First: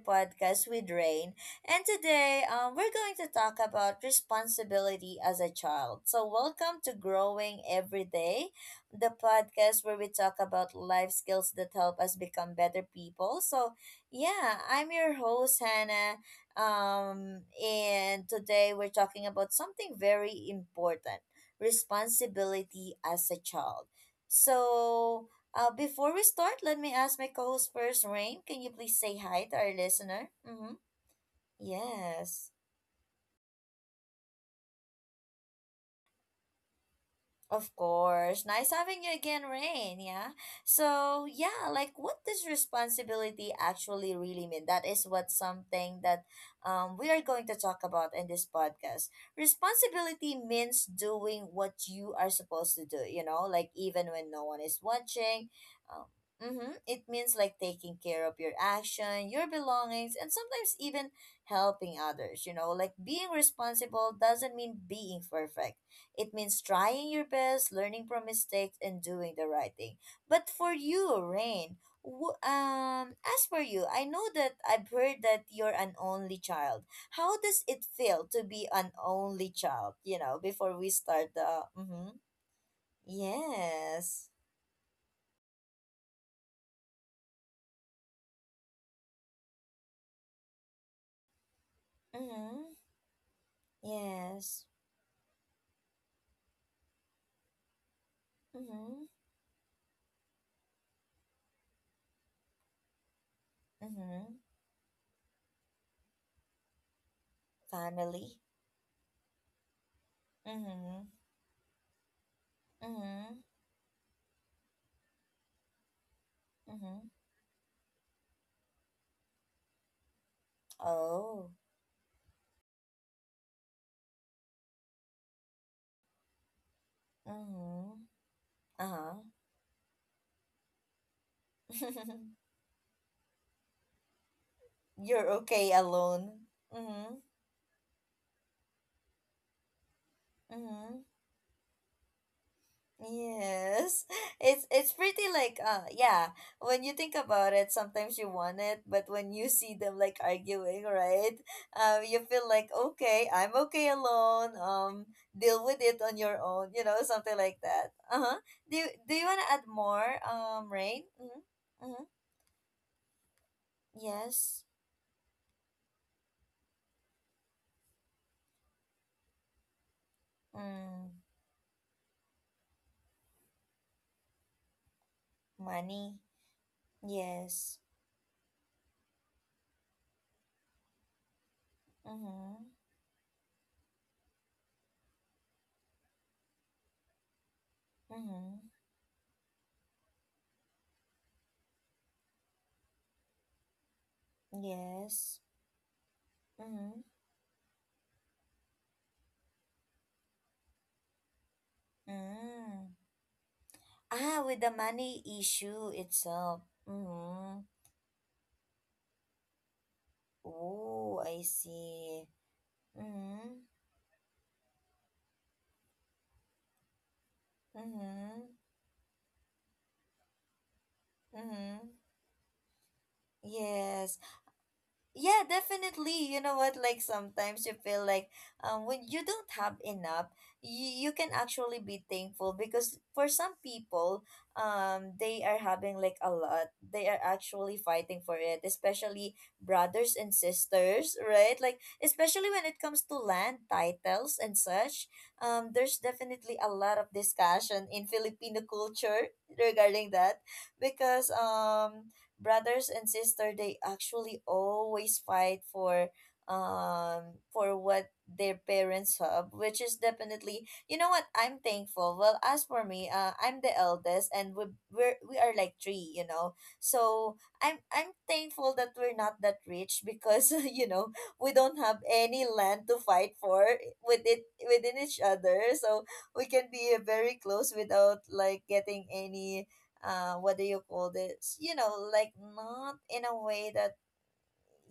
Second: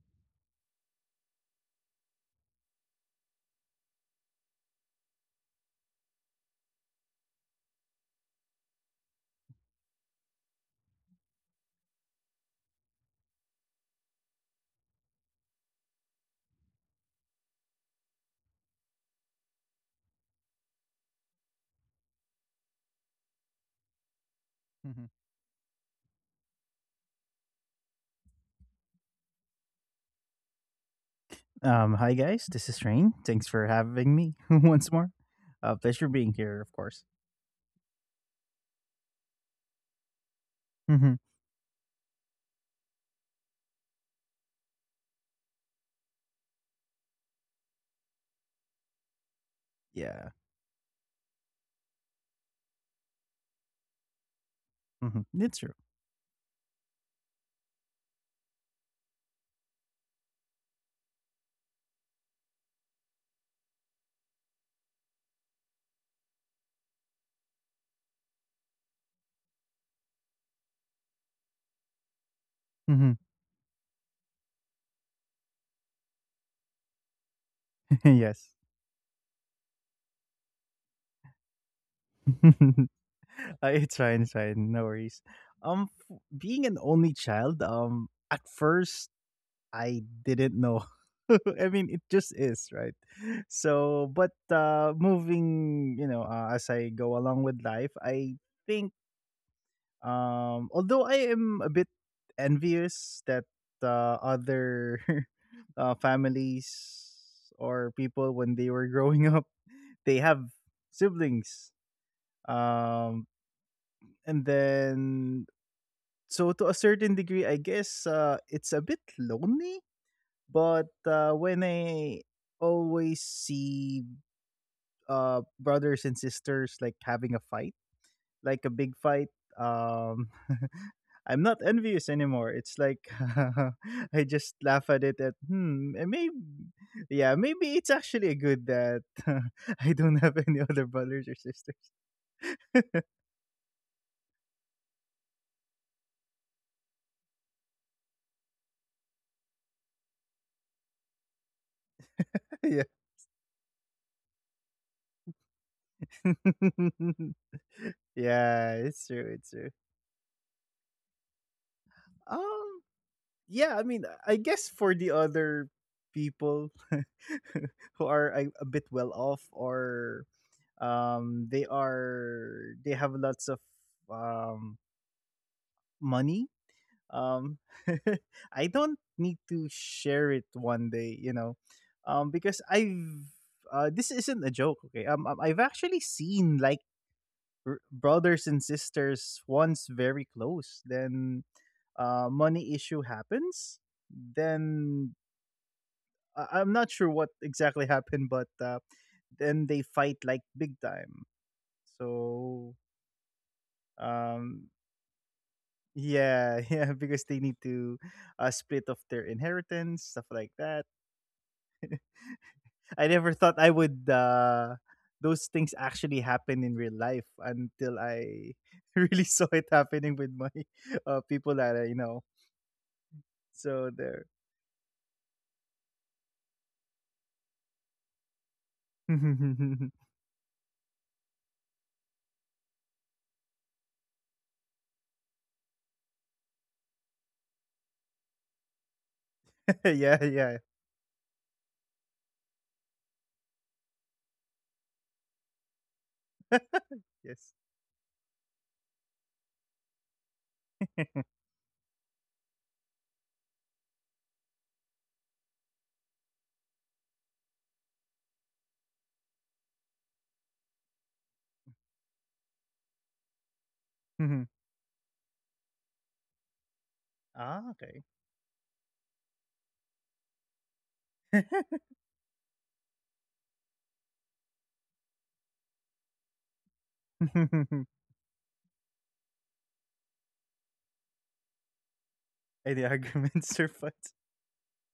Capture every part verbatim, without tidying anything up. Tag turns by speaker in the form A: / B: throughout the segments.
A: podcast with Rain. And today, um, we're going to talk about responsibility as a child. So, welcome to Growing Every Day, the podcast where we talk about life skills that help us become better people. So, yeah, I'm your host Hannah. Um, and today we're talking about something very important: responsibility as a child.
B: Mhm.
A: So, uh, before we start, let me ask my co-host first, Rain. Can you please say hi to our listener? Mm-hmm.
B: Um, hi guys,
A: Yes.
B: this is Rain. Thanks for having me once more. Uh, pleasure being here, of course.
A: Of course. Nice having you again, Rain. Yeah.
B: Hmm.
A: So, yeah, like what does responsibility actually really mean? That is what something that um, we are going to talk about in this podcast.
B: Yeah,
A: Responsibility means doing what you are supposed to do, you know, like even when no one is
B: hmm
A: watching.
B: it's true.
A: Um, mm-hmm, it means like taking care of your action, your belongings, and sometimes even helping others, you know, like being responsible doesn't mean being perfect, it means trying your best, learning from mistakes, and doing the right thing. But for you, Rain, wh-
B: Hmm.
A: um, as for you, I know that I've heard that you're an only child. How does it feel to
B: Yes,
A: be an only child? You know, before we start the. Mm-hmm.
B: uh, it's fine, it's
A: Yes.
B: fine. No worries. Um, f- being an only child, um, at first I didn't know. I mean, it just is,
A: Mm-hmm.
B: right. So, but
A: Yes.
B: uh, moving, you know, uh, as I go along with life, I think.
A: Mm-hmm.
B: Um, although I am a bit envious that uh,
A: Mm-hmm.
B: other uh, families or people
A: Family.
B: when they were growing up, they have
A: Mm-hmm.
B: siblings. Um,
A: Mm-hmm.
B: and then, so to a
A: Mm-hmm.
B: certain degree, I guess uh, it's a bit lonely. But uh,
A: Oh.
B: when I always see uh, brothers and sisters like having a fight,
A: Mm-hmm.
B: like a big
A: Uh-huh.
B: fight. Um, I'm not envious anymore. It's like I just laugh at it.
A: You're
B: At
A: okay
B: hmm, maybe
A: alone. Mm-hmm.
B: yeah, maybe it's actually a good that I don't have any other
A: Mm-hmm.
B: brothers or sisters.
A: Yes. It's it's pretty like uh yeah, when you think about it, sometimes you want it, but when you see them like arguing, right? Um you feel like
B: Yeah,
A: okay, I'm okay alone. Um deal with it on your own, you know, something like that. Uh-huh.
B: yeah,
A: Do you,
B: it's
A: do you
B: true.
A: want to
B: It's
A: add
B: true.
A: more um Rain? Mm-hmm. Mm-hmm.
B: Um, yeah, I mean,
A: Yes.
B: I guess for the other people who are a, a bit well off or
A: Mm,
B: um they are they have lots of um
A: money.
B: money. Um,
A: Yes.
B: I don't need to share it one day, you know, um,
A: Mm-hmm.
B: because I've uh, this isn't a joke. Okay, um, um, I've actually seen like r- brothers and
A: Mm-hmm.
B: sisters once very close. Then uh, money issue happens. Then,
A: Yes.
B: I- I'm not
A: Mm-hmm.
B: sure what exactly happened, but uh, then they fight like big time. So
A: Mm. Ah, with
B: um
A: the money issue
B: yeah,
A: itself.
B: yeah, because they need
A: Mm-hmm.
B: to uh, split off their inheritance, stuff like that.
A: Oh, I see.
B: I never
A: Mm-hmm.
B: thought I would uh those things actually happen in real life until
A: Mm-hmm.
B: I really saw it happening with my uh people
A: Mm-hmm.
B: that I know. So
A: Yes.
B: there.
A: Yeah, definitely. You know what? Like sometimes you feel like um when you don't have enough, you, you can actually be thankful because for some people, um they are having like a lot. They are actually fighting for it, especially brothers and
B: Yeah, yeah.
A: sisters, right? Like especially when it comes to land titles and such. Um there's definitely a lot of
B: Yes.
A: discussion in Filipino culture regarding that because um brothers and sister they actually always fight for um for what their parents have, which is definitely, you know what, I'm thankful. Well, as for me, uh, I'm the eldest
B: Mhm.
A: and we we're, we are like three you know So
B: Ah,
A: i'm
B: okay.
A: i'm thankful that we're not that rich, because you know we don't have any land to fight for with it within each other, so we can be very close without like getting any uh, what do you call this? You know, like
B: Any
A: not in a
B: arguments or
A: way that.
B: fights?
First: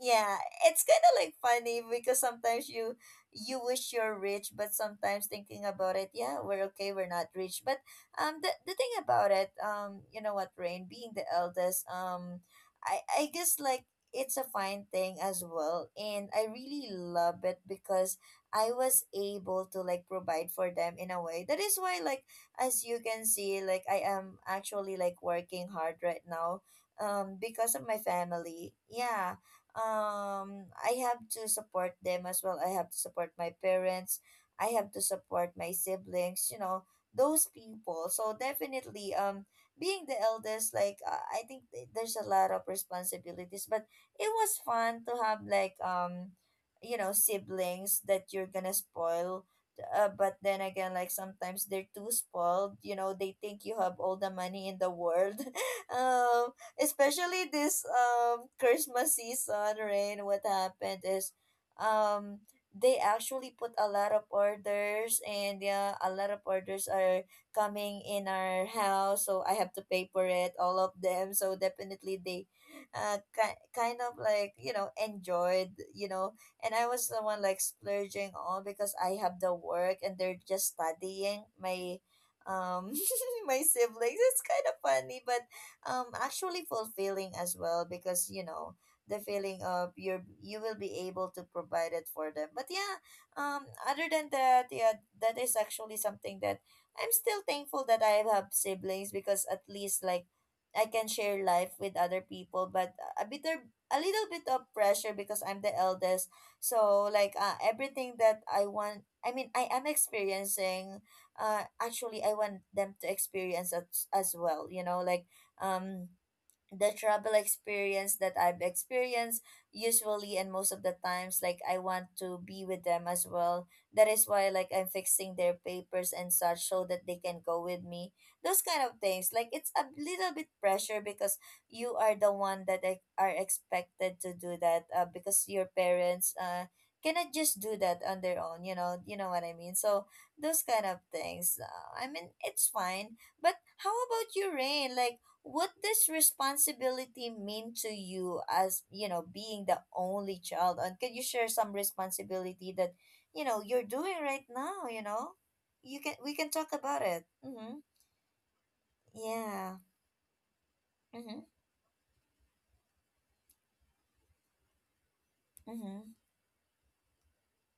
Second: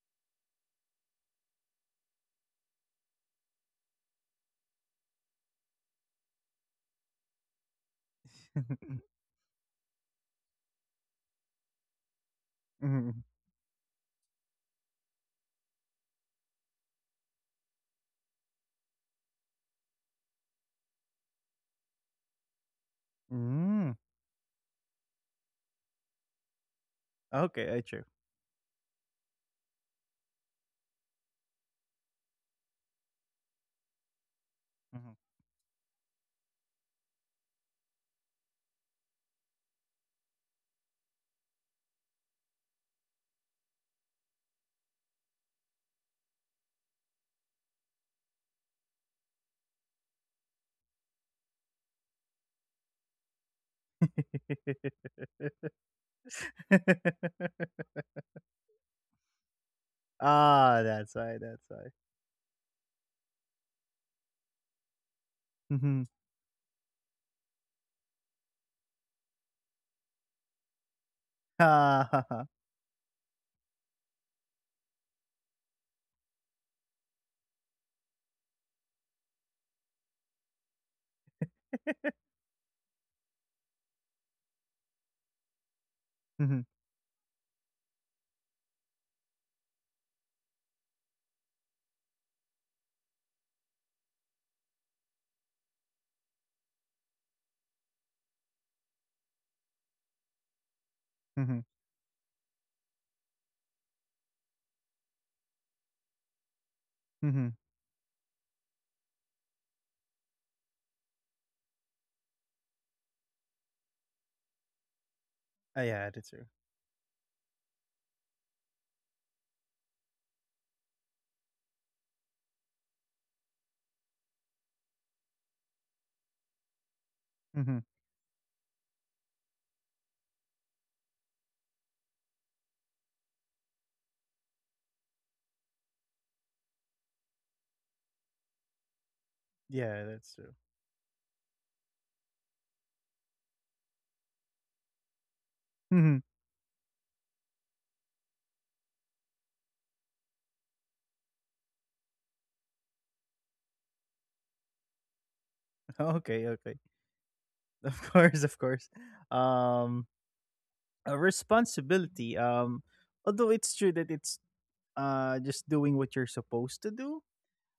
A: Yeah, it's kind of like funny because sometimes you you wish you're rich, but sometimes thinking about it, yeah, we're okay, we're not rich, but um the, the thing about it, um you know what, Rain, being the eldest, um i
B: Mm.
A: i guess like it's a fine thing as well, and I really love it because I was able to like provide for them in a way. That is why like, as you can see, like
B: Mm.
A: I am actually like working hard right now um
B: Okay,
A: because
B: I
A: of my
B: true.
A: family. Yeah, um I have to support them as well. I have to support my parents. I have to support my siblings, you know, those people. So definitely, um being the eldest like, uh, I think th- there's a lot of responsibilities, but it was fun to have like, um you know siblings that you're going to spoil, uh, but then again, like sometimes they're too spoiled you know they think you have all the money in the
B: Mhm.
A: world. um Especially this um Christmas season, Rain, what
B: Ah,
A: happened
B: that's
A: is,
B: why, that's why.
A: um they actually put a lot of orders, and yeah,
B: Mhm.
A: a lot of orders are coming in our house, so I have to pay for it, all of them. So definitely, they
B: Ah.
A: uh ki- kind of like, you know, enjoyed, you know, and I was the one like splurging on, because I have the work and they're just studying, my um my siblings. It's kind of funny, but um actually
B: Mhm.
A: fulfilling as well, because you know the feeling of your you will be able to provide it for them. But yeah, um other than that, yeah, that is actually something that I'm still thankful that I have siblings, because at least like I can share
B: Mhm.
A: life with other people. But a bit of- a little bit of pressure, because I'm the eldest. So like,
B: Mhm.
A: uh, everything that I want, I mean, I am experiencing, uh actually I want them to experience as, as well, you know like
B: Ah,
A: um
B: yeah, that's true.
A: the travel experience that I've experienced, usually, and most of the times, like I want to be with them as well. That is why like I'm fixing their papers and such, so that they can go
B: Mhm.
A: with me. Those kind of things. Like it's a little bit pressure because you are the one that e- are expected to do that, uh, because your parents uh cannot just do that on their own. You know, you know what I mean.
B: Yeah,
A: So
B: that's true.
A: those kind of things. Uh, I mean, it's fine. But how about you, Rain? Like what this
B: Mhm.
A: responsibility mean to you, as you know being the only child, and can you share some responsibility that you know you're doing right now you know you can we
B: Okay,
A: can talk
B: okay.
A: about it. Mm-hmm.
B: Of course, of course.
A: Yeah.
B: Um, a
A: Mm-hmm.
B: responsibility. Um, although it's true that it's uh just doing
A: Mm-hmm.
B: what you're supposed to do,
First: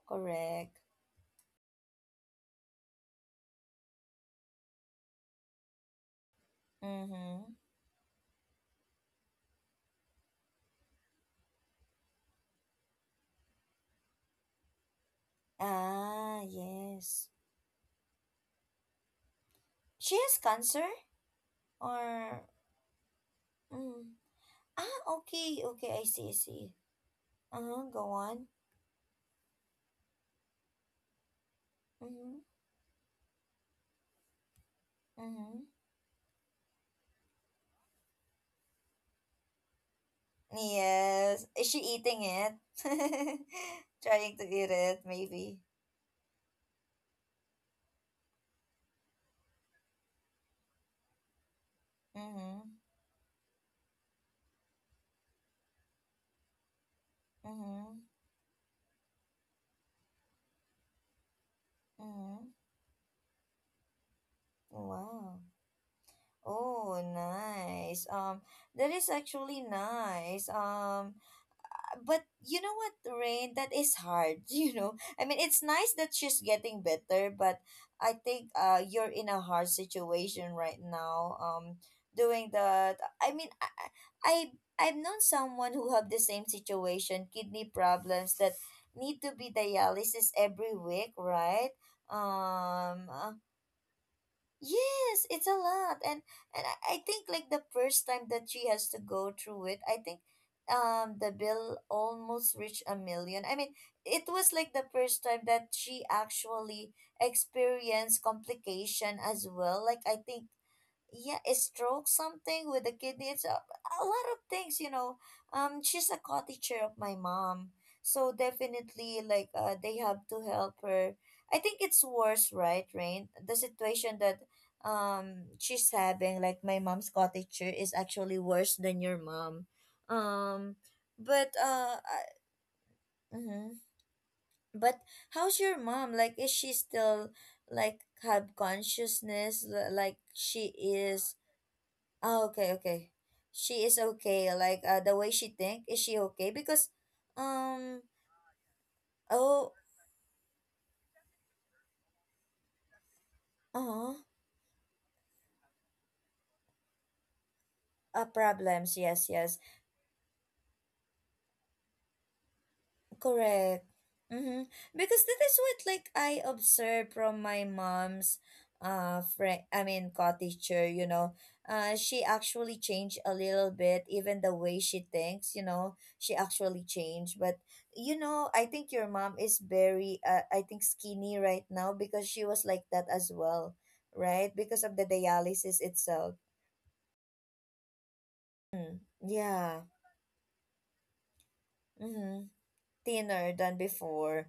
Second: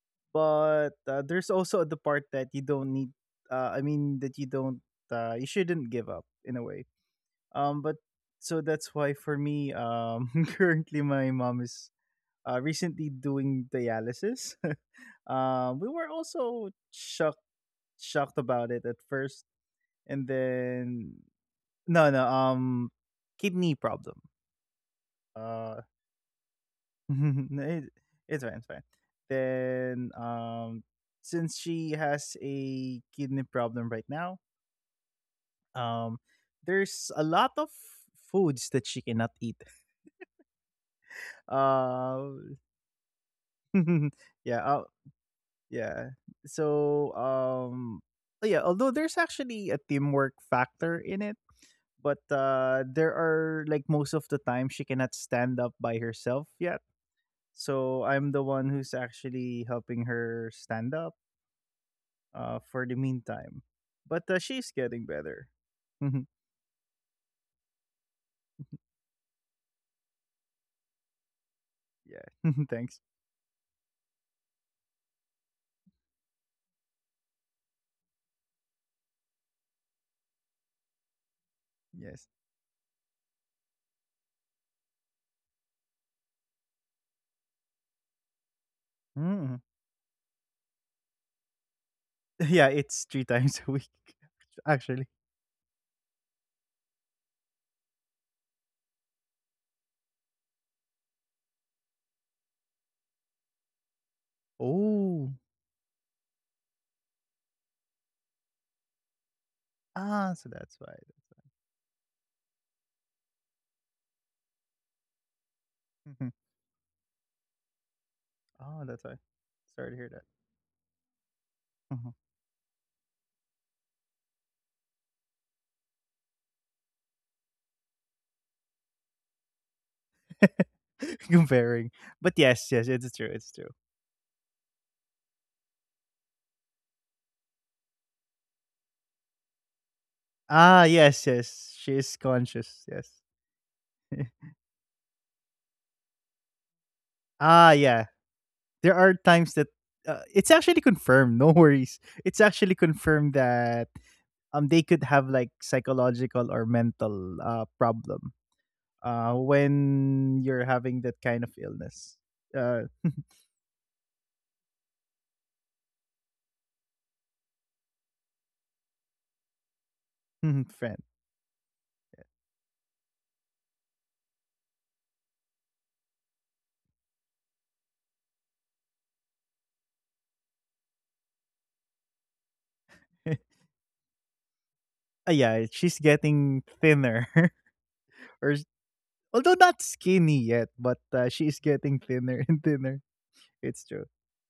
A: Correct.
B: but uh, there's also the part that you don't need. Uh, I mean that you don't. Uh, you shouldn't give up in a way.
A: Mm-hmm.
B: Um, but So that's why for me, um, currently my mom is uh, recently doing dialysis. Um, we were
A: Ah,
B: also
A: yes.
B: shocked shocked about it at first,
A: She
B: and
A: has cancer,
B: then no, no,
A: or
B: um, kidney
A: mm.
B: problem.
A: Ah, okay,
B: Uh,
A: okay. I see, I see.
B: no,
A: Uh-huh,
B: it,
A: go on.
B: it's fine, it's fine. Then, um, since she has
A: Mm-hmm.
B: a kidney problem right now,
A: Mm-hmm.
B: um, there's a lot of foods that she cannot eat.
A: Yes. Is she eating it?
B: Uh,
A: Trying to
B: yeah,
A: eat
B: uh,
A: it, maybe.
B: yeah. So um yeah, although there's actually a teamwork factor in it, but
A: Mm-hmm.
B: uh there are, like, most of the time she cannot stand up by herself yet.
A: Mm-hmm.
B: So I'm the one who's actually helping her stand up
A: Mm-hmm.
B: uh for the meantime. But uh, she's getting
A: Wow.
B: better.
A: Oh, nice. Um, that is actually nice. Um, but
B: Yeah.
A: you know what,
B: Thanks.
A: Rain? That is hard. You know, I mean, it's nice that she's getting better, but I think, uh, you're in a hard situation right now. Um,
B: Yes.
A: doing that. I mean, I, I I've known someone who have the same situation, kidney problems that need to be
B: Mm.
A: dialysis every week, right?
B: Yeah,
A: Um,
B: it's
A: uh,
B: three times a week
A: Yes,
B: actually.
A: it's a lot. And and I I think like the first time that she has to go through it, I think um the bill almost reached a million. I mean, it was like the first time
B: Oh.
A: that she actually experienced complication as well. Like I think,
B: Ah, so that's why.
A: yeah, a stroke, something with the kidneys, a, a lot of things, you know um she's a co-teacher of my mom, so definitely
B: Oh, that's
A: like,
B: why.
A: uh, they have
B: Sorry to
A: to
B: hear that.
A: help her. I think it's worse, right, Rain? The situation that, um she's having, like my mom's co-teacher, is actually worse than your mom. um but uh
B: Comparing. But yes, yes, it's true,
A: mm
B: it's true.
A: but how's your mom, like is she still, like have consciousness, l- like she
B: Ah,
A: is.
B: yes, yes, she is
A: Oh, okay, okay.
B: conscious. Yes.
A: She is okay. Like, uh, the way she think, is she okay? Because,
B: Ah,
A: um,
B: yeah. There are times
A: oh,
B: that uh, it's actually confirmed. No worries. It's actually confirmed that
A: uh,
B: um they could have like psychological or mental uh
A: uh,
B: problem
A: problems. Yes,
B: uh
A: yes.
B: when you're having that kind of illness. Uh,
A: Correct. Mm-hmm. Because that is what like I observed from my mom's uh friend, I mean co-teacher,
B: friend.
A: you know. Uh she actually changed a little bit, even the way she thinks, you know. She actually changed. But you know, I think your mom is very, uh, I think, skinny right now because she was like that as well, right? Because of the
B: Ah, yeah,
A: dialysis
B: she's
A: itself.
B: getting thinner, or s-
A: Mm,
B: although not
A: yeah.
B: skinny yet, but uh, she's getting thinner
A: Mm-hmm.
B: and thinner.
A: Thinner than
B: It's true.
A: before.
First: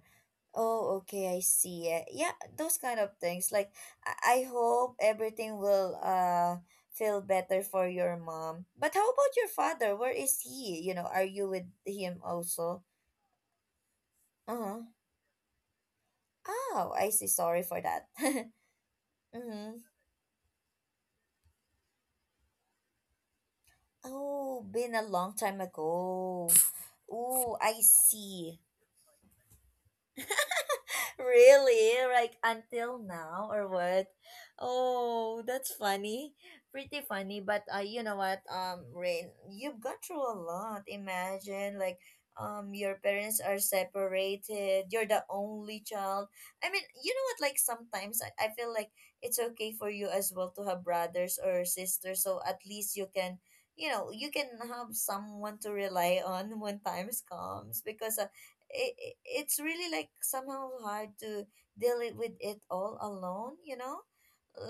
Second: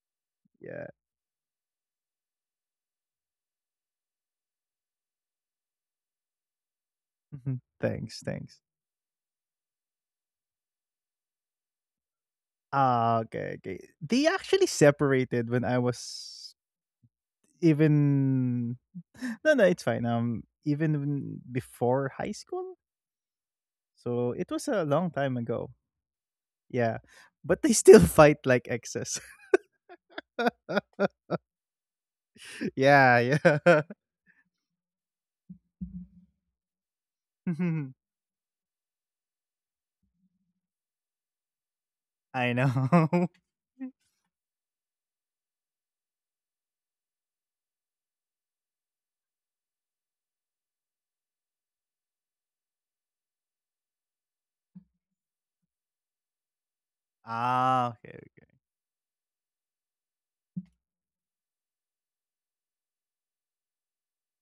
B: Yeah.
A: Oh, okay, I see. it. Yeah, those kind of things. Like, I I hope everything will uh feel
B: Mhm.
A: better for your
B: Thanks, thanks.
A: mom. But how about your father? Where is he? You know, are you with him also?
B: Ah, okay, okay. They actually
A: Uh-huh.
B: separated when I was
A: Oh, I see. Sorry for that.
B: even, no, no,
A: Mm-hmm.
B: it's fine. Um even when- before high school. So it
A: Oh,
B: was a
A: been a
B: long
A: long
B: time
A: time
B: ago.
A: ago.
B: Yeah.
A: Oh, I
B: But they still
A: see.
B: fight like exes.
A: Really? Like until now
B: Yeah,
A: or what?
B: yeah.
A: Oh, that's funny. Pretty funny, but, uh, you know what? Um, Rain, you've gone through a lot. Imagine like, um
B: I
A: your parents are
B: know.
A: separated. You're the only child. I mean, you know what? Like sometimes I, I feel like it's okay for you as well to have brothers or sisters, so at least you can. You know, you can have someone to rely on when times comes because,
B: Ah,
A: uh,
B: okay.
A: it, it- it's really like somehow hard to deal it with it all alone you know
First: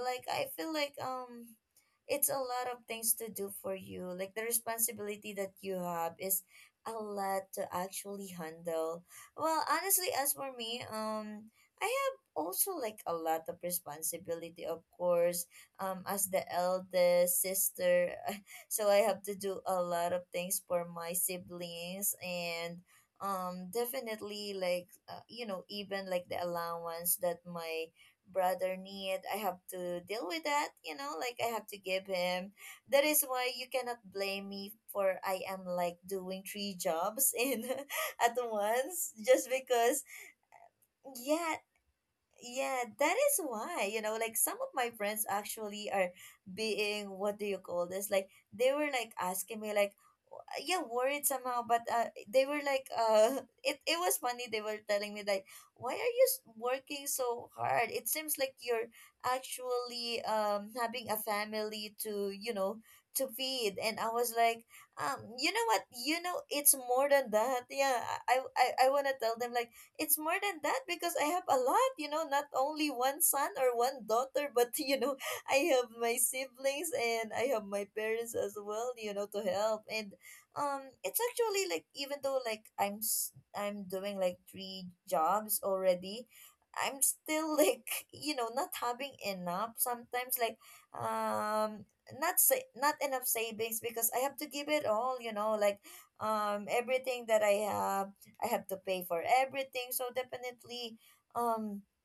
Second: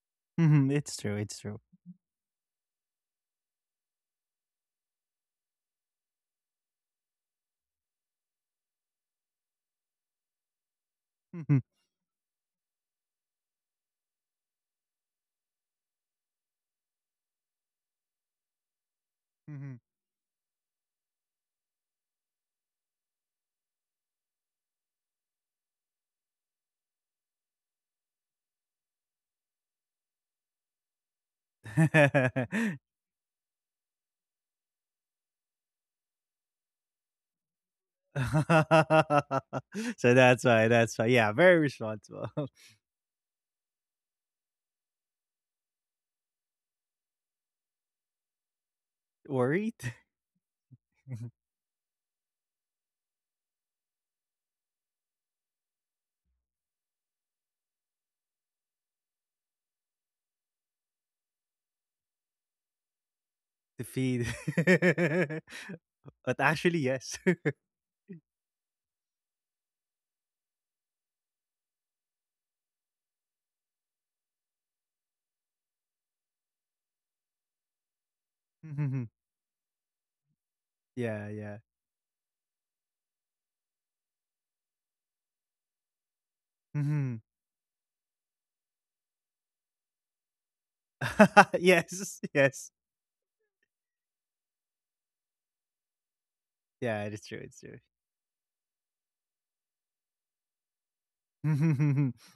A: Like I
B: Mhm,
A: feel like,
B: it's true, it's
A: um
B: true.
A: it's a lot of things to do for you. Like the responsibility that you have is a lot to actually handle. Well, honestly, as for me, um,
B: Mhm,
A: I have also like a lot of responsibility, of course. Um, as the eldest sister, so I have to do
B: mhm.
A: a lot of things for my siblings. And um definitely like uh, you know even like the allowance that my brother need, I have to deal with that, you know, like I have to give him. That is why you cannot blame me, for I am like doing three jobs in at once just
B: So
A: because.
B: that's why, that's why. Yeah, very
A: Yeah.
B: responsible.
A: yeah, that is why, you know, like some of my friends actually are being, what do you call this? Like they were like asking me
B: Worried?
A: like w- yeah, worried somehow. But uh they were like uh it it was funny. They were telling me like, "Why are you s- working so hard? It seems like you're actually um having a family to, you know, to
B: To
A: feed." And
B: feed.
A: I was like, "Um, you know what?
B: But
A: You know
B: actually,
A: it's
B: yes.
A: more than that." Yeah, I I I want to tell them like it's more than that because I have a lot, you know, not only one son or one daughter, but you know, I have my siblings and I have my parents as well, you know, to help. And um
B: Yeah,
A: it's
B: yeah.
A: actually like even though like I'm s- I'm doing like three jobs already,
B: Mhm.
A: I'm still like, you know, not having enough sometimes. Like um
B: Yes, yes.
A: not sa- not enough savings because I have to give it all, you know, like um
B: Yeah, it is true,
A: everything
B: it's
A: that
B: true.
A: I have, I have to pay for everything. So definitely, um,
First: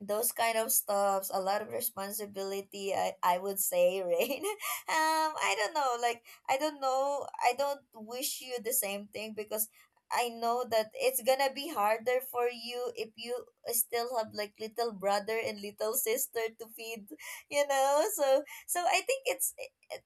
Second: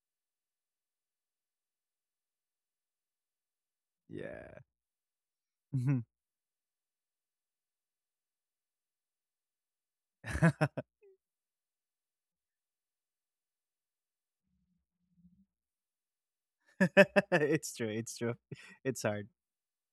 A: those kind of stuffs, a lot of responsibility, i, I would say, Rain.
B: Yeah.
A: um I don't know,
B: Mhm.
A: like i don't know I don't wish you the same thing because I know that it's gonna be harder for you if you still have like little brother and little sister to feed. You
B: It's true,
A: know,
B: it's
A: so
B: true.
A: so I
B: It's
A: think
B: hard.
A: it's,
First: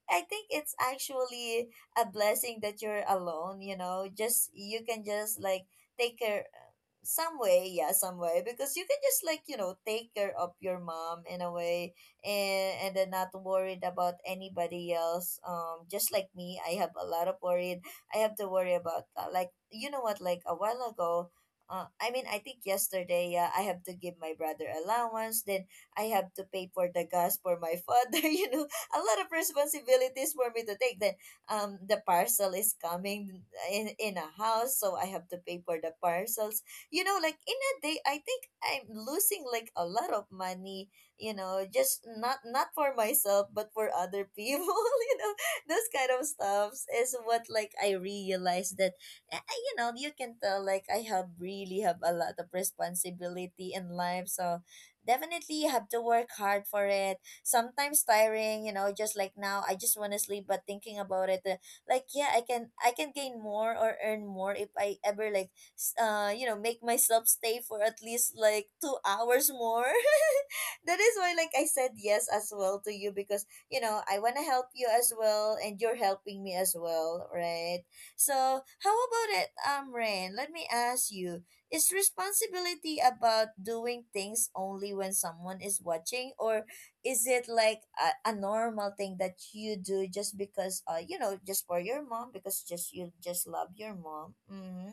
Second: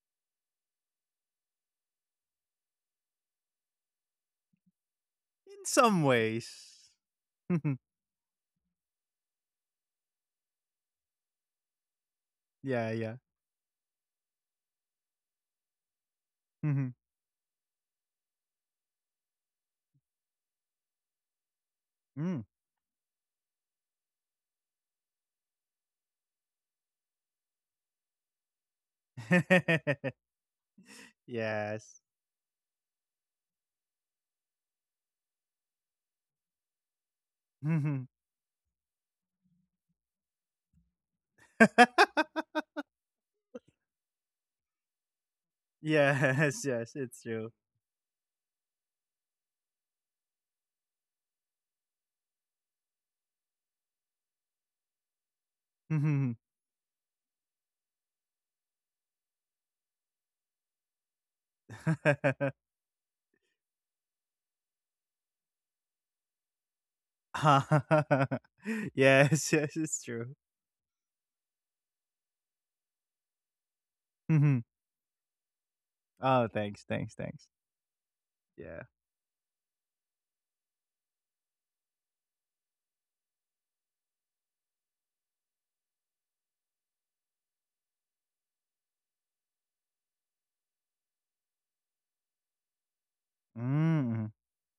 A: I think it's actually a blessing that you're alone, you know. Just you can just like
B: In some
A: take care
B: ways.
A: some way. Yeah, some way, because you can just like, you know, take care of your mom in a way. And and
B: Yeah,
A: then
B: yeah.
A: not worried about anybody else. um just like me, I have
B: Mhm.
A: a lot of worried. I have to worry about uh, like, you know what, like a while ago, uh, i mean I
B: Mm.
A: think yesterday. Yeah, I have to give my brother allowance, then I have to pay for the gas for my father. You know, a lot of responsibilities for me to take. Then um the
B: Yes.
A: parcel is coming in in a house, so I have to pay for the parcels. You know, like in a day
B: Mhm.
A: I think I'm losing like a lot of money, you know, just not not for myself but for other people. You know, those kind of
B: Yes,
A: stuffs
B: yes,
A: is
B: it's
A: what
B: true.
A: like I realized that. Uh, uh, you know, you can tell like I have really have a lot of responsibility in life. So definitely you have to work
B: Mhm.
A: hard for it. Sometimes tiring, you know, just like now I just want to sleep. But thinking about it, uh, like, yeah, i can I can gain more or earn more if I ever like s- uh, you know, make myself stay for at least like two hours
B: Yes,
A: more.
B: yes, it's true.
A: That is why, like, I said yes as well to you because, you know, I want to help
B: Mhm.
A: you as well and you're helping me
B: Oh,
A: as
B: thanks,
A: well,
B: thanks, thanks.
A: right? So, how
B: Yeah.
A: about it, um, Rain? Let me ask you, is responsibility about doing things only when someone is watching, or is it like a, a normal thing that you do just because, uh you know, just for your mom, because just you just love your mom?
B: Mm.
A: Mm-hmm.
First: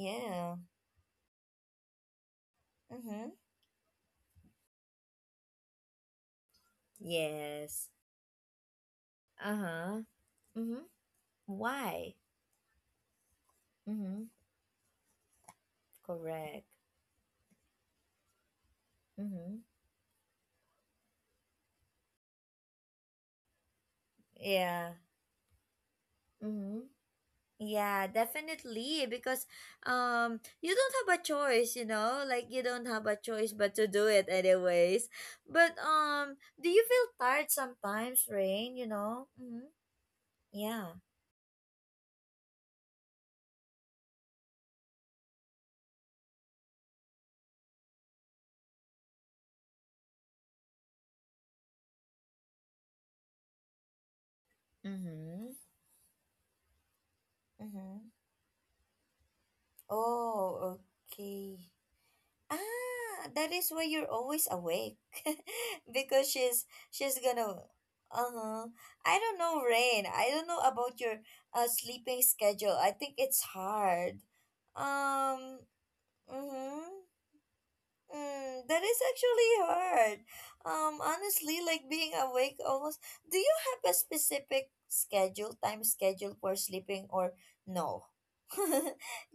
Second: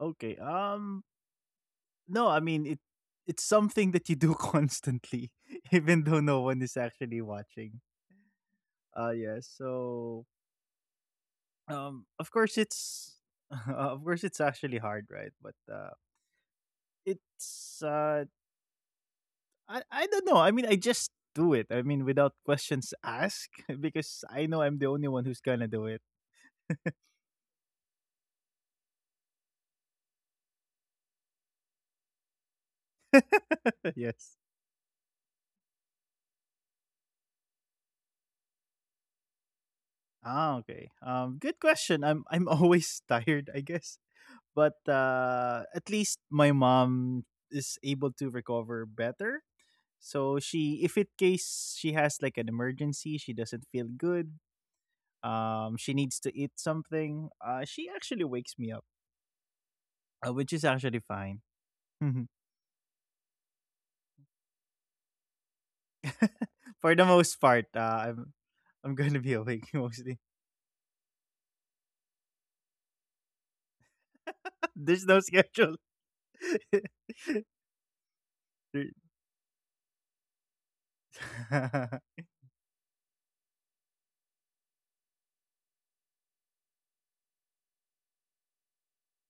B: Okay. Um no, I mean it
A: Mm-hmm.
B: it's something that you do constantly even though no one is actually watching.
A: Yes.
B: Uh yeah,
A: Uh-huh.
B: so
A: Mm-hmm.
B: um
A: Why?
B: of course it's of course
A: Mm-hmm.
B: it's actually hard, right? But uh
A: Correct.
B: it's uh
A: Mm-hmm.
B: I I don't know. I mean, I just do it. I mean, without questions asked because I know I'm the
A: Yeah.
B: only one who's going to do it.
A: Mm-hmm. Yeah, definitely. Because um you don't have a choice, you know? Like you don't have a choice but to do it
B: Yes.
A: anyways. But um do you feel tired sometimes, Rain, you know? Mm-hmm.
B: Ah,
A: Yeah.
B: okay. Um good question. I'm I'm always tired, I guess. but uh, at least my mom is able to recover better. So she, if in case she has like an emergency, she doesn't feel good.
A: Mm-hmm.
B: Um, she needs to eat something. Uh, she
A: Mm-hmm.
B: actually wakes me up, uh, which is
A: Oh,
B: actually fine.
A: okay. Ah, that is why you're always awake. Because she's
B: For the
A: she's
B: most part,
A: gonna,
B: uh, I'm
A: uh-huh.
B: I'm gonna
A: I
B: be
A: don't know,
B: awake
A: Rain.
B: mostly.
A: I don't know about your uh sleeping schedule. I think it's hard.
B: There's no
A: Um
B: schedule.
A: mm-hmm. Mm, that
B: There-
A: is actually hard. Um honestly, like being awake almost, do you have a specific schedule, time schedule for sleeping or no?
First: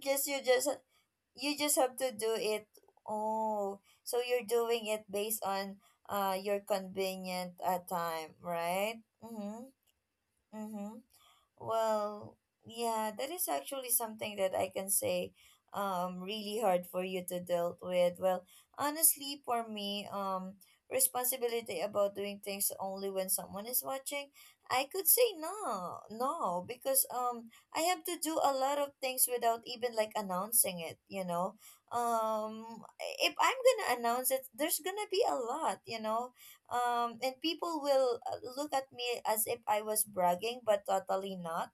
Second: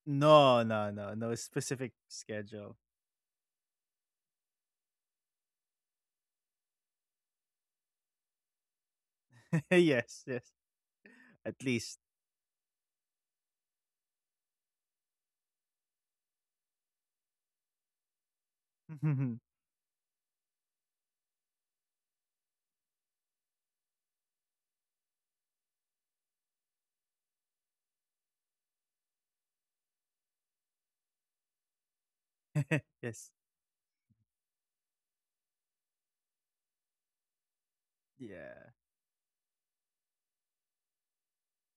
A: Just you
B: no,
A: just,
B: no, no, no
A: you just
B: specific
A: have to do it.
B: schedule.
A: Oh, so you're doing it based on uh your convenient uh, time, right? Mm-hmm.
B: Yes, yes,
A: Mm-hmm.
B: at least.
A: Well, yeah, that is actually something that I can say um really hard for you to dealt with. Well, honestly, for me, um responsibility about doing things only when someone is watching, I could say no, no, because um I have to do a lot of things without even like announcing it, you know. Um
B: Yes.
A: if I'm gonna announce it, there's gonna be a lot, you know. Um, and people will uh,
B: Yeah.
A: look at me as if I was bragging, but totally not,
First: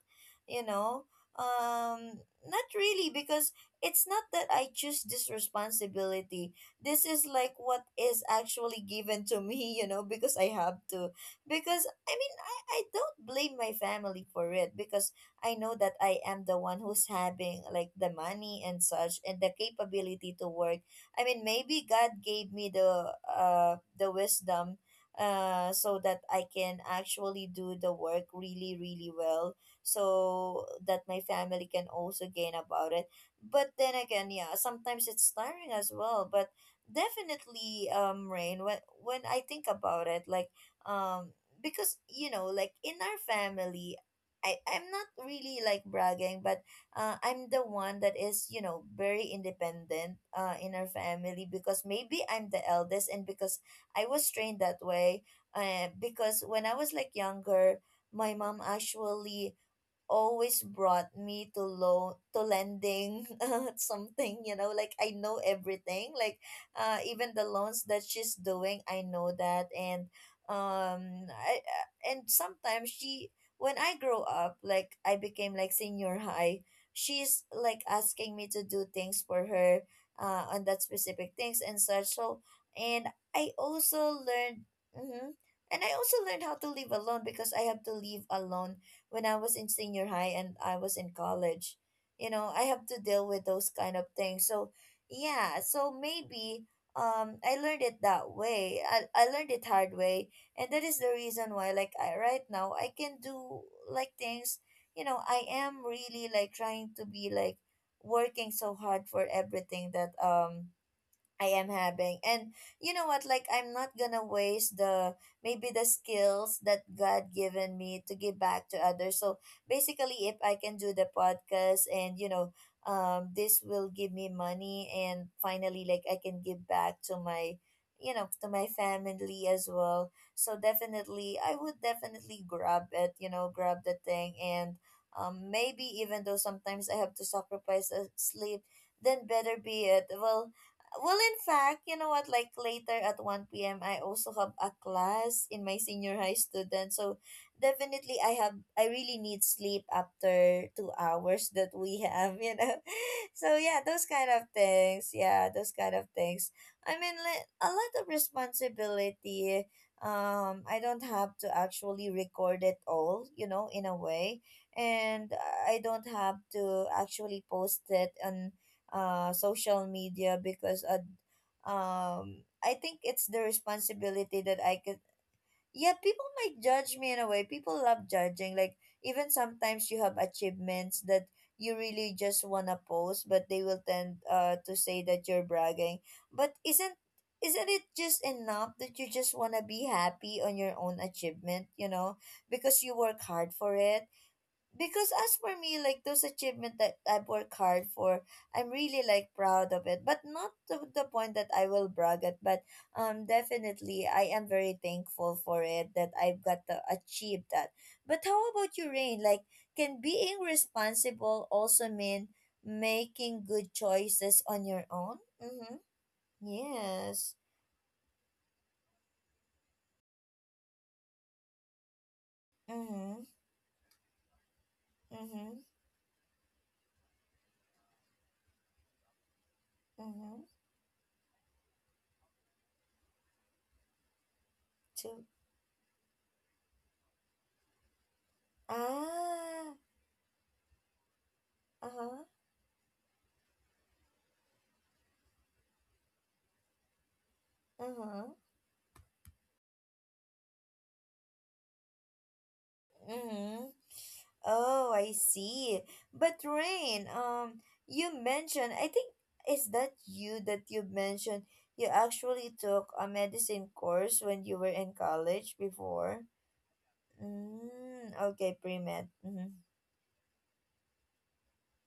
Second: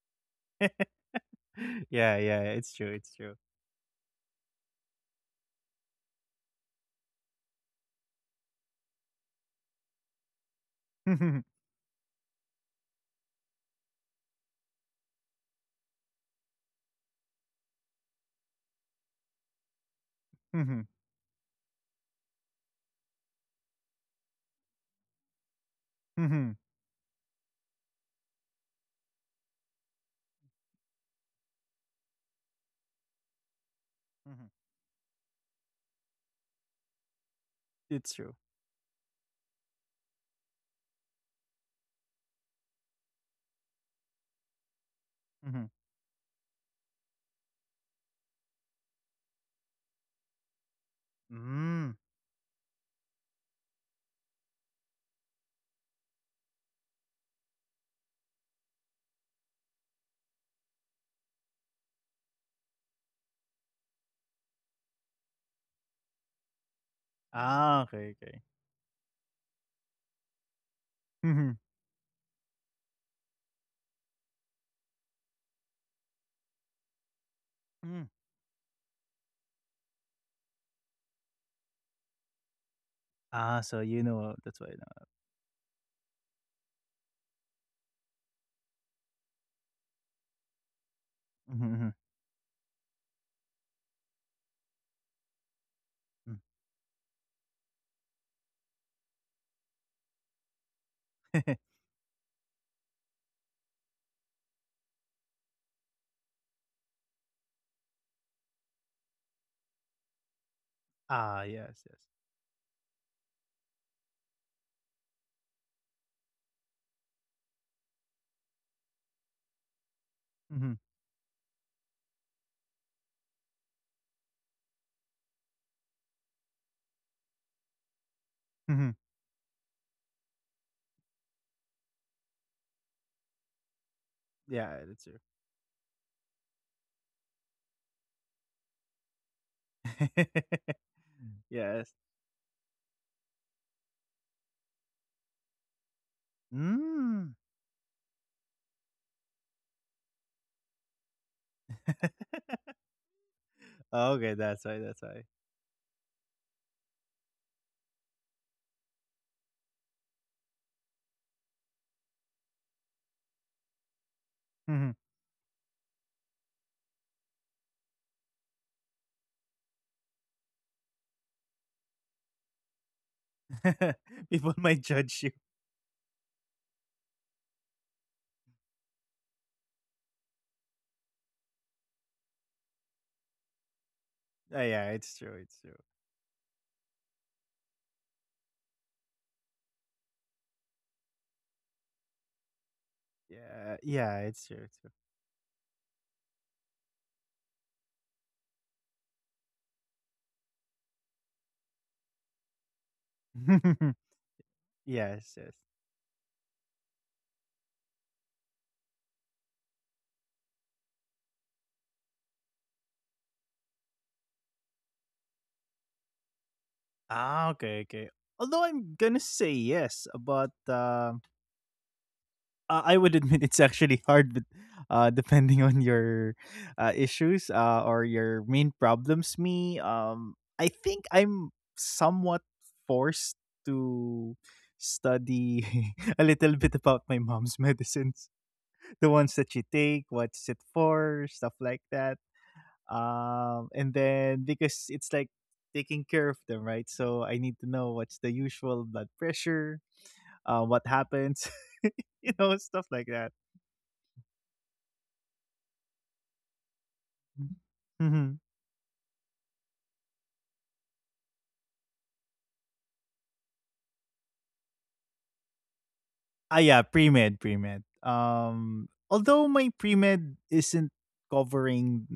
A: you know.
B: Yeah,
A: Um,
B: yeah,
A: not
B: it's true,
A: really,
B: it's true.
A: because it's not that I choose this responsibility. This is like what is actually given to me, you know, because I have to.
B: Mhm,
A: Because, I mean, I, I don't blame my family for it because I know that I am the one who's having like the money and such and the capability to work.
B: mhm,
A: I mean, maybe God gave me the uh the wisdom, uh, so that I
B: mhm,
A: can actually do the work really, really well, so that my family can also gain about it. But then again,
B: mhm.
A: yeah, sometimes it's tiring as well. But definitely,
B: It's
A: um,
B: true.
A: Rain, when when I think about it, like, um, because, you know, like in our family. I, I'm not really
B: Mhm.
A: like bragging, but uh, I'm the one that is, you know, very independent uh, in our family, because
B: Mm.
A: maybe I'm the eldest and because I was trained that way, uh, because when I was like younger, my mom actually always brought me to loan, to lending something. You know, like I know everything, like uh even the
B: Ah,
A: loans that
B: okay,
A: she's
B: okay.
A: doing, I know that. And um
B: Mhm,
A: I, I- and sometimes she, when I grow up, like I became like senior high, she's like
B: mm,
A: asking me to do things for her uh on that specific things and such. So and I
B: ah, so you
A: also
B: know that's
A: learned,
B: why now.
A: mm-hmm, and I also learned how to live alone, because I have to live alone when I was in senior high and I was in
B: Mhm,
A: college.
B: mhm,
A: You know, I have to deal with those kind of things. So, yeah, so
B: mm.
A: maybe um I learned it that way. I, I learned it hard way, and that is the reason why like I right now I can do like things, you know. I am really like trying to be like working so hard for everything that um
B: Ah,
A: I am
B: yes, yes.
A: having. And you know what? Like, I'm not gonna waste the maybe the skills that God given me, to give back to others. So basically, if I
B: Mhm,
A: can do the podcast and, you know, um, this will give me money, and finally, like, I can give back to my, you know, to my
B: mhm.
A: family as well. So definitely I would definitely grab it, you know, grab the thing. And
B: Yeah, that's true.
A: um maybe even though sometimes I have to sacrifice a sleep, then better be it. Well, well, in fact,
B: Yes.
A: you know what? Like later at one p m, I also have a class in my senior high student. So
B: Mm,
A: definitely, I have, I really need sleep after two hours that we have, you know? So yeah, those kind
B: okay,
A: of
B: that's why, that's
A: things.
B: why.
A: Yeah, those kind of things. I mean, li- a lot of responsibility. Um, I don't have to actually record it all, you know, in a way.
B: Mhm,
A: And I don't have to actually post it on uh, social media because uh, um, I think it's the responsibility
B: people
A: that
B: might
A: I could.
B: judge you.
A: Yeah, people might judge me in a way. People love judging. Like even sometimes you have achievements that you really just wanna post, but they will tend uh
B: Ah,
A: to
B: yeah,
A: say
B: it's
A: that
B: true,
A: you're
B: it's true.
A: bragging. But isn't isn't it just enough that you just wanna be happy on your own achievement? You know, because you work hard for
B: Yeah,
A: it.
B: yeah, it's true, it's true.
A: Because as for me, like those achievement that I've worked hard for, I'm really like proud of it, but not to the point that I will brag it. But um definitely I am very thankful
B: Yes, yes.
A: for it, that I've got to achieve that. But how about you, Rain? Like can being responsible also mean making good choices on your own? Mm-hmm. Yes.
B: Ah, okay, okay. Although I'm gonna say yes, but uh, I I would admit
A: Mm-hmm.
B: it's actually hard, but uh, depending on
A: Mm-hmm.
B: your uh, issues uh, or your main problems. Me, um,
A: Mm-hmm.
B: I think I'm somewhat forced to
A: To.
B: study a little bit about my mom's medicines, the ones that she
A: Ah.
B: take, what's it for, stuff like that.
A: Uh-huh.
B: Um and then because it's like taking care of them, right? So I need to know what's the
A: Uh-huh.
B: usual blood pressure, uh, what happens, you know stuff like that.
A: Mm-hmm. Oh, I see. But Rain, um, you
B: Mm-hmm.
A: mentioned, I think, is that you that you mentioned you actually took a medicine course when you were in college before?
B: Ah, yeah, pre-med pre-med
A: Mm, okay,
B: um
A: pre-med.
B: Although my
A: Mm-hmm.
B: pre-med isn't covering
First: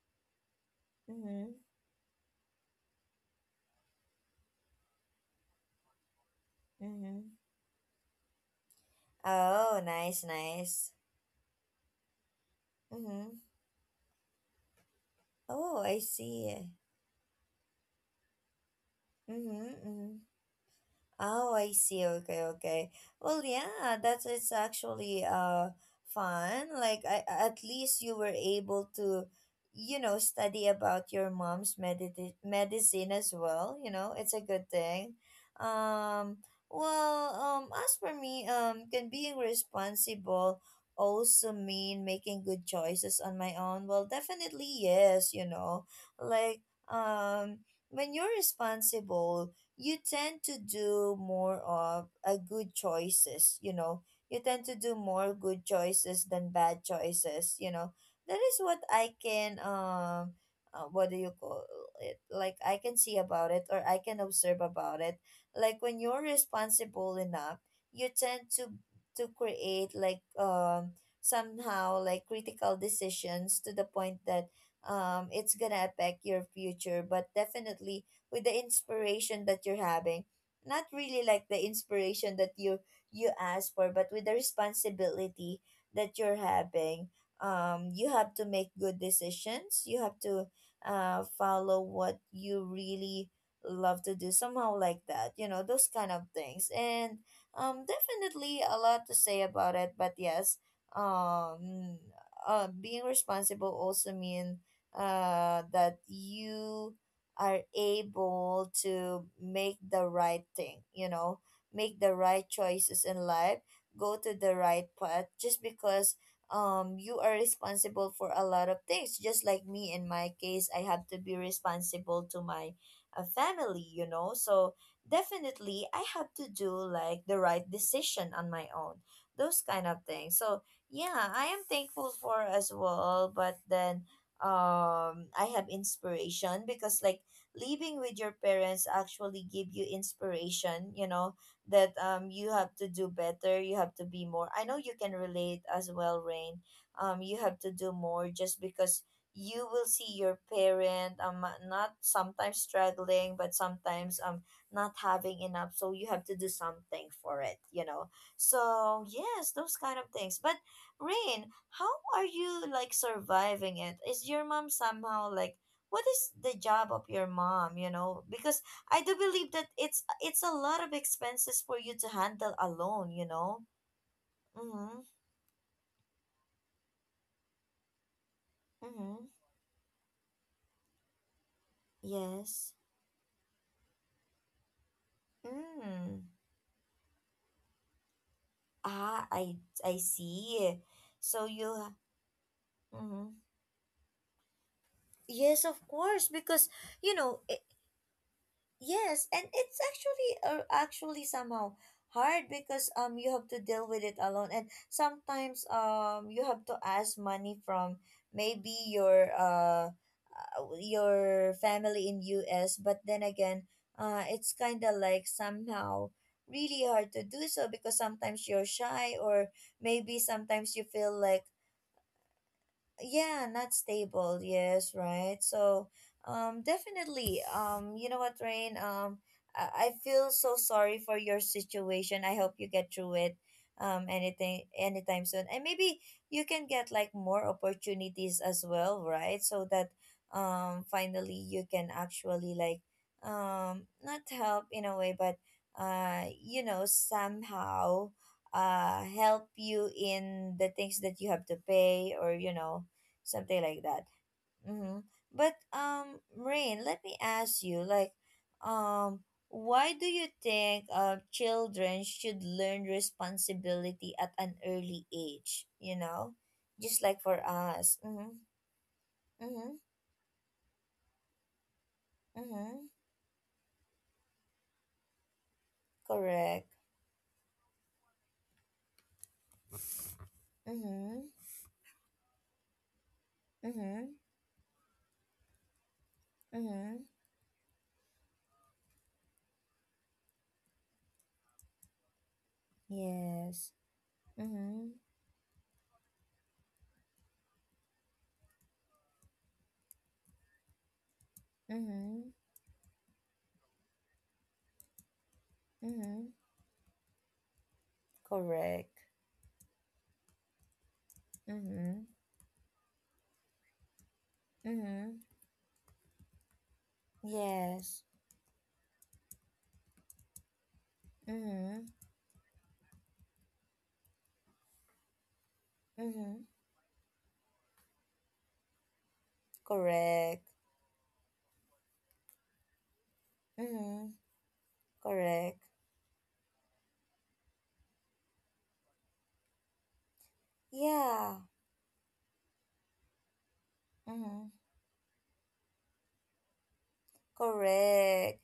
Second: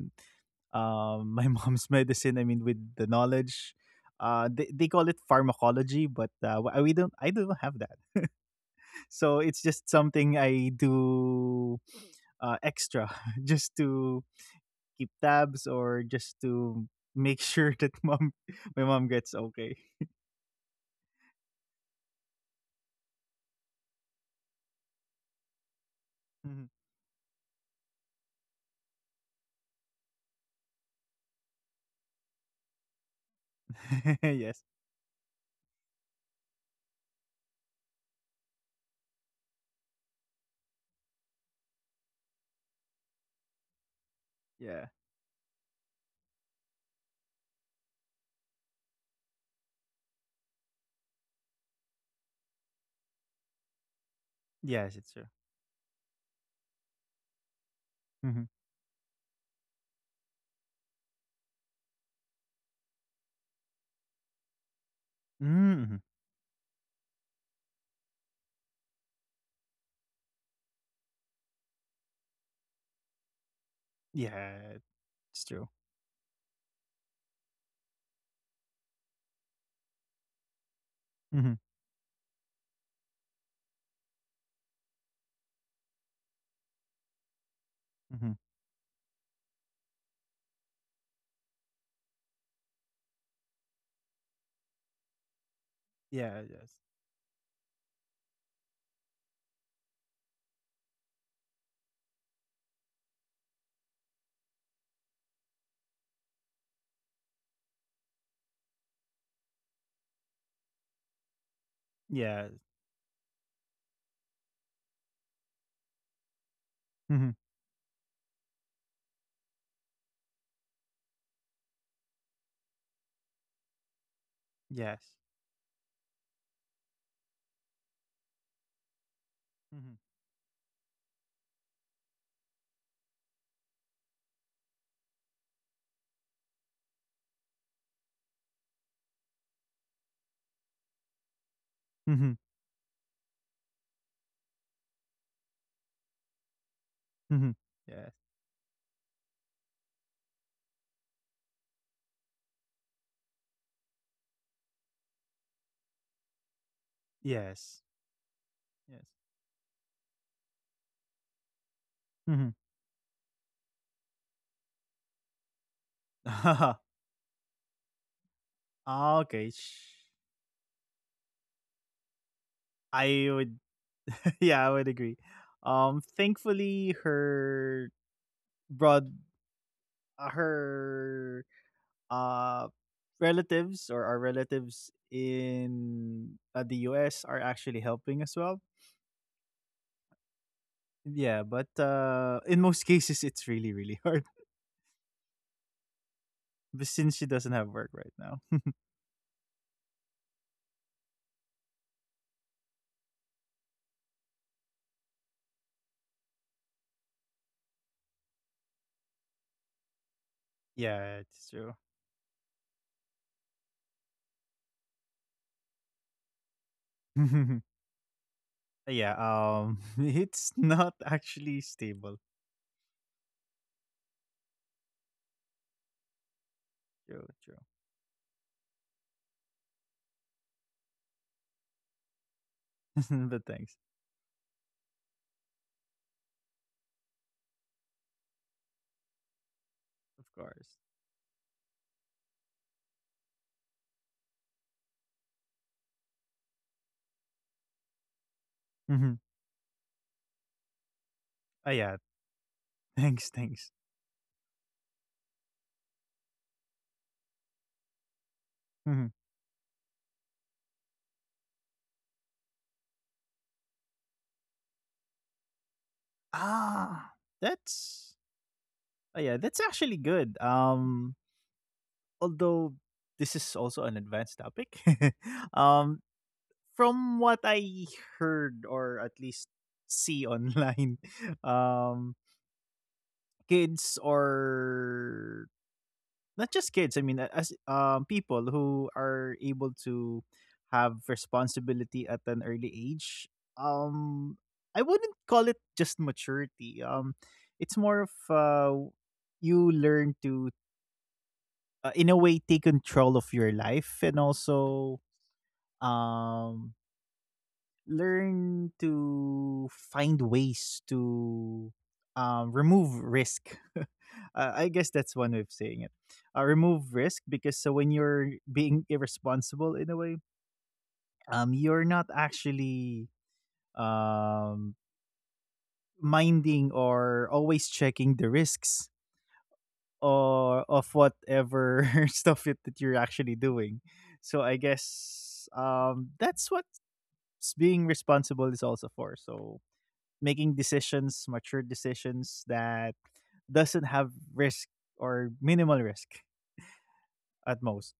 B: um my
A: Mm-hmm.
B: mom's medicine. I mean, with the knowledge, uh they, they call it pharmacology. But uh, w- we don't,
A: Mm-hmm.
B: I don't have that. So it's
A: Oh,
B: just
A: nice,
B: something I
A: nice.
B: do, uh, extra.
A: Mm-hmm.
B: Just to keep
A: Oh,
B: tabs
A: I
B: or just
A: see.
B: to make sure that mom my mom
A: Mm-hmm.
B: gets okay.
A: Mm-hmm. Oh, I see. Okay, okay. Well, yeah, that's, it's actually uh fun.
B: Mhm.
A: Like I, at least you were able to, you know, study about your mom's medit medicine as well, you know. It's a good
B: Yes.
A: thing. Um, well, um as for me, um can being responsible also mean making good choices on my own? Well, definitely
B: Yeah.
A: yes, you know. Like um when you're responsible, you tend to do more of a good choices, you know, you tend to do
B: Yes,
A: more
B: it's true.
A: good choices than bad choices, you know. That is
B: Hmm.
A: what I can um uh, what do you call it, like I can see about it or I can observe about it. Like when you're
B: Hmm.
A: responsible enough, you tend to to create like um somehow like critical decisions to the point that
B: Yeah,
A: um it's
B: it's
A: gonna
B: true.
A: affect your future, but definitely with the inspiration that you're having, not really like the
B: Hmm.
A: inspiration that you you ask for, but with the responsibility that you're having, um you have to
B: Hmm.
A: make good decisions, you have to uh follow what you really love to do, somehow like that, you know, those kind of
B: Yeah.
A: things.
B: Yes.
A: And um definitely a lot to say about it, but yes. um uh, Being responsible also mean uh that you are able to make the right thing, you know, make the right
B: Yeah.
A: choices in life, go to the right path, just because um you are
B: Hmm.
A: responsible for a lot of things, just like me. In my case, I have to be responsible to my uh, family, you know. So
B: Yes.
A: definitely I have to do like the right decision on my own. Those kind of
B: Hmm.
A: things. So yeah, I am thankful for as well. But then um I have inspiration, because like living with your parents actually give you inspiration, you know, that um you
B: Hmm.
A: have to do better, you have to be more. I know you can relate as well, Rain. Um you have to
B: Hmm.
A: do more,
B: Yes.
A: just because you will see your parent um not sometimes struggling, but sometimes um not having enough, so you have to do something for it, you know.
B: Yes.
A: So
B: Yes.
A: yes, those kind of things. But Rain, how are you
B: Hmm.
A: like surviving? It is your mom somehow like, what is the job of your mom, you know? Because I do believe that
B: Okay.
A: it's
B: Sh-
A: it's a lot of expenses for you to handle alone, you
B: I
A: know.
B: would. Yeah, I would
A: Mm-hmm.
B: agree. Um, thankfully, her broad,
A: Mm-hmm.
B: her
A: Yes.
B: uh relatives or our relatives
A: Mm.
B: in uh, the U S are actually helping as well.
A: Ah, i i see. So
B: Yeah, but
A: you.
B: uh in most cases
A: Mm-hmm.
B: it's really, really hard.
A: Yes, of course, because
B: But
A: you
B: since she
A: know
B: doesn't have work right now.
A: yes. And it's actually uh, actually somehow hard, because um you have to deal with it alone. And sometimes um you have to ask money from maybe your uh uh,
B: Yeah,
A: your
B: it's true.
A: family in U S. But then again, uh it's kind of like somehow really hard to do so, because sometimes you're shy,
B: Yeah,
A: or
B: um
A: maybe
B: it's
A: sometimes you
B: not
A: feel like,
B: actually stable.
A: yeah, not stable, yes, right. So um
B: True,
A: definitely,
B: true.
A: um you know what, Rain, um I, I feel so sorry for your situation. I hope you get through it
B: But thanks.
A: um anything anytime soon. And maybe you can get like more opportunities as well, right, so that
B: Of
A: um
B: course.
A: finally you can actually like um not help in a way, but uh you know, somehow uh
B: Mhm.
A: help you in the things that you have to
B: Oh
A: pay,
B: yeah,
A: or you know,
B: thanks,
A: something like
B: thanks.
A: that. Mm-hmm. But um, Rain, let me ask you, like, um,
B: Mhm.
A: why do you think uh, children should learn responsibility at an early age? You know, just like
B: Ah,
A: for us.
B: that's
A: Mm-hmm.
B: oh yeah,
A: Mm-hmm.
B: that's actually good. Um
A: Mm-hmm.
B: although this is also an advanced topic, um,
A: Correct.
B: from what I heard or at least see online,
A: Mm-hmm.
B: um,
A: Mm-hmm.
B: kids, or not just
A: Mm-hmm.
B: kids, I mean, a- as um, people who are able to have responsibility at an early age,
A: Yes.
B: um,
A: Mm-hmm.
B: I wouldn't call it just maturity. Um, it's more of, uh, you learn to, uh,
A: Mm-hmm.
B: in a way, take control of your life and also
A: Mm-hmm.
B: um
A: Correct.
B: learn to find ways to
A: Mm-hmm.
B: um remove risk. uh, I guess
A: Mm-hmm.
B: that's one way of saying it, uh, remove risk. Because so
A: Yes.
B: when you're being irresponsible in a way um
A: Mm-hmm.
B: you're not actually um
A: Mm-hmm.
B: minding or always checking the risks
A: Correct.
B: or of whatever stuff it, that you're actually
A: Mm-hmm.
B: doing. So I
A: Correct.
B: guess um that's what being responsible is also for. So making
A: Yeah.
B: decisions, mature decisions that doesn't
A: Mm-hmm.
B: have risk or minimal risk at most.
A: Correct.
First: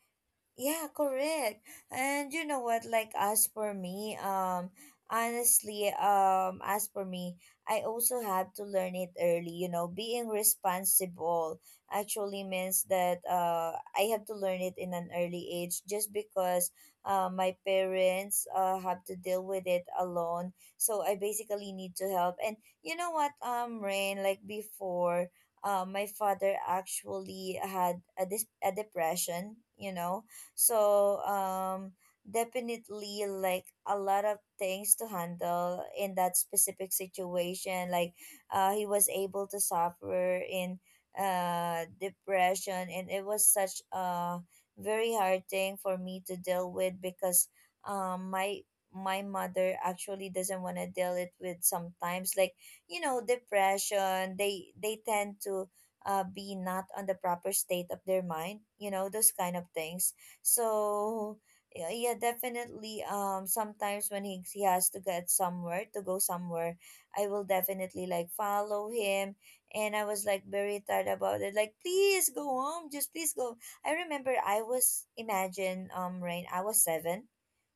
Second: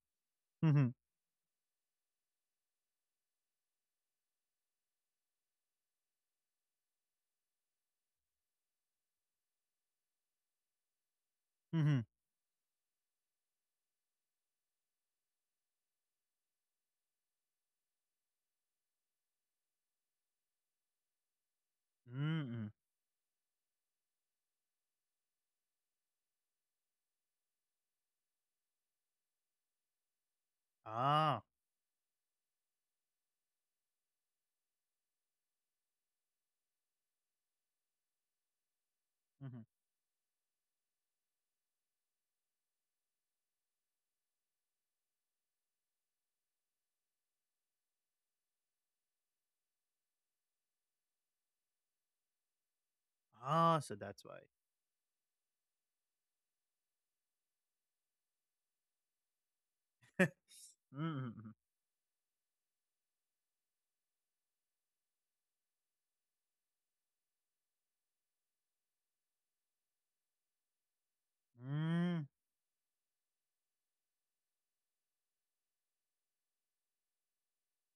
B: Mm-hmm.
A: Yeah, correct. And you know what? Like, as for me, um, honestly, um, as for me, I also have to learn it early. You know, being responsible
B: Mm-hmm.
A: actually means that uh, I have to learn it in an early age, just because uh, my parents uh, have to deal with it alone. So I basically need to help. And
B: Mm-hmm.
A: you know what? Um, Rain, like before. Uh, my father actually had a, dis- a depression, you know. So
B: Ah.
A: um definitely like a lot of things to handle in that specific situation. Like uh he was
B: Mm-hmm.
A: able to suffer in uh depression, and it was such a very hard thing for me to deal with, because um my my mother actually doesn't want to deal it with sometimes. Like, you know,
B: Ah. So that's why.
A: depression, they they tend to uh, be not on the proper state of their mind, you know, those kind of things.
B: Mm-hmm.
A: So yeah, yeah, definitely. Um, sometimes when he he has to get somewhere, to go somewhere, I will definitely like follow him. And I was like very tired about it. Like,
B: Mm-hmm. Mm.
A: please go home, just please go. I remember I was, imagine, um Rain, I was seven,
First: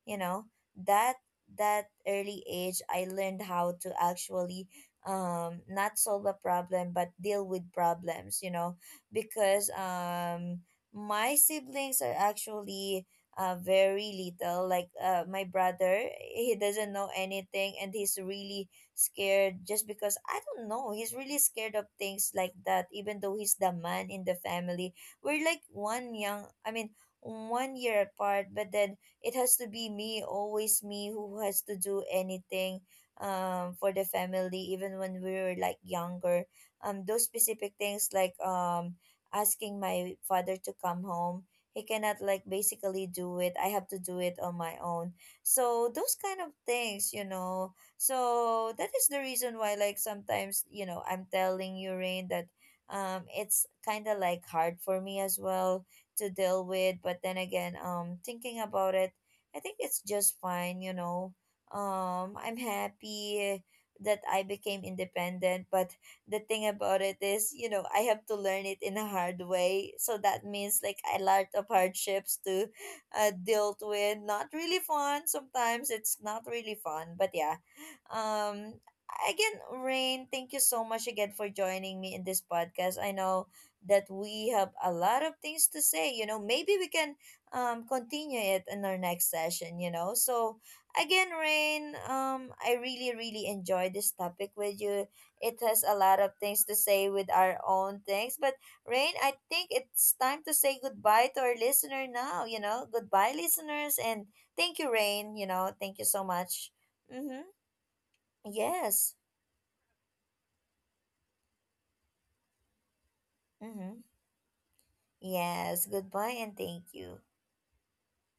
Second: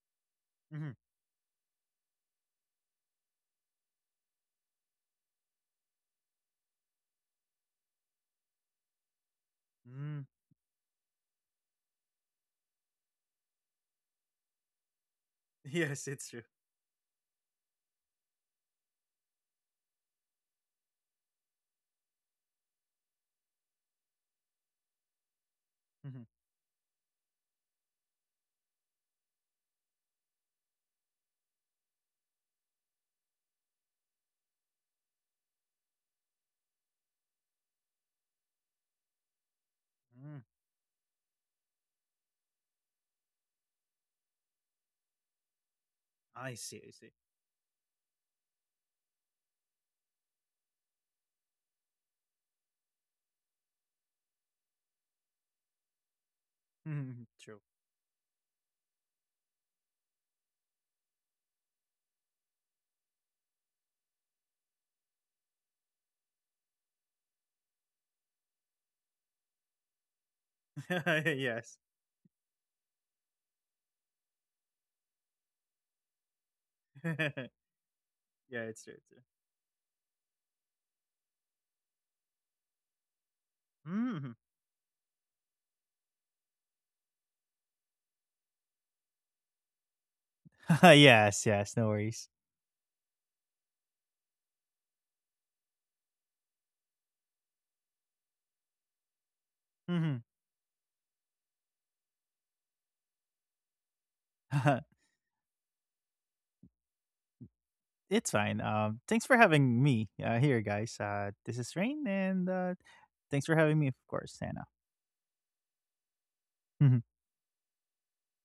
A: you know, that that early age I learned how to actually um not solve a problem, but deal with problems, you know. Because
B: Mm-hmm. Mm.
A: um my siblings are actually uh very little. Like, uh my
B: Yes,
A: brother,
B: it's true.
A: he doesn't know anything, and he's really scared, just because I don't know, he's really scared of things like that, even though he's the man in the family. We're like one young I mean one year apart. But then it has to be me, always me, who has to do anything um for the family, even when we were like younger. Um, those specific things like um asking my
B: Mm-hmm. Mm.
A: father to come home. He cannot like basically do it. I have to do it on my own. So those kind
B: I
A: of
B: see. I see.
A: things, you know. So that is the reason why, like sometimes, you know, I'm telling you, Rain, that um it's kind of like hard for me as well to deal
B: Mm-hmm.
A: with.
B: Mm-hmm.
A: But then
B: True.
A: again, um thinking about it, I think it's just fine, you know. Um, I'm happy that I became independent, but the thing about it is, you know, I have to learn it in a hard way. So that means like a lot of
B: Yes.
A: hardships to uh, dealt with. Not really fun. Sometimes it's not really fun, but
B: Yeah,
A: yeah. Um,
B: it's true. It's true.
A: again, Rain, thank you so much again for joining me in this podcast. I know that
B: Mm-hmm.
A: we have a lot of things to say. You know, maybe we can um continue it in our next session, you know. So again,
B: Yes. Yes. No
A: Rain,
B: worries.
A: um I really really enjoy this topic with you. It has a lot of things to say with our own things. But Rain, I think
B: Mm-hmm.
A: it's time to say goodbye to our listener now, you know. Goodbye listeners, and thank you, Rain, you know, thank you so much. Mm-hmm.
B: It's fine. Um,
A: Yes.
B: thanks for having me, uh, here, guys. Uh, this is Rain, and uh, thanks for having me, of
A: Mm-hmm.
B: course, Santa.
A: Yes, goodbye and thank you.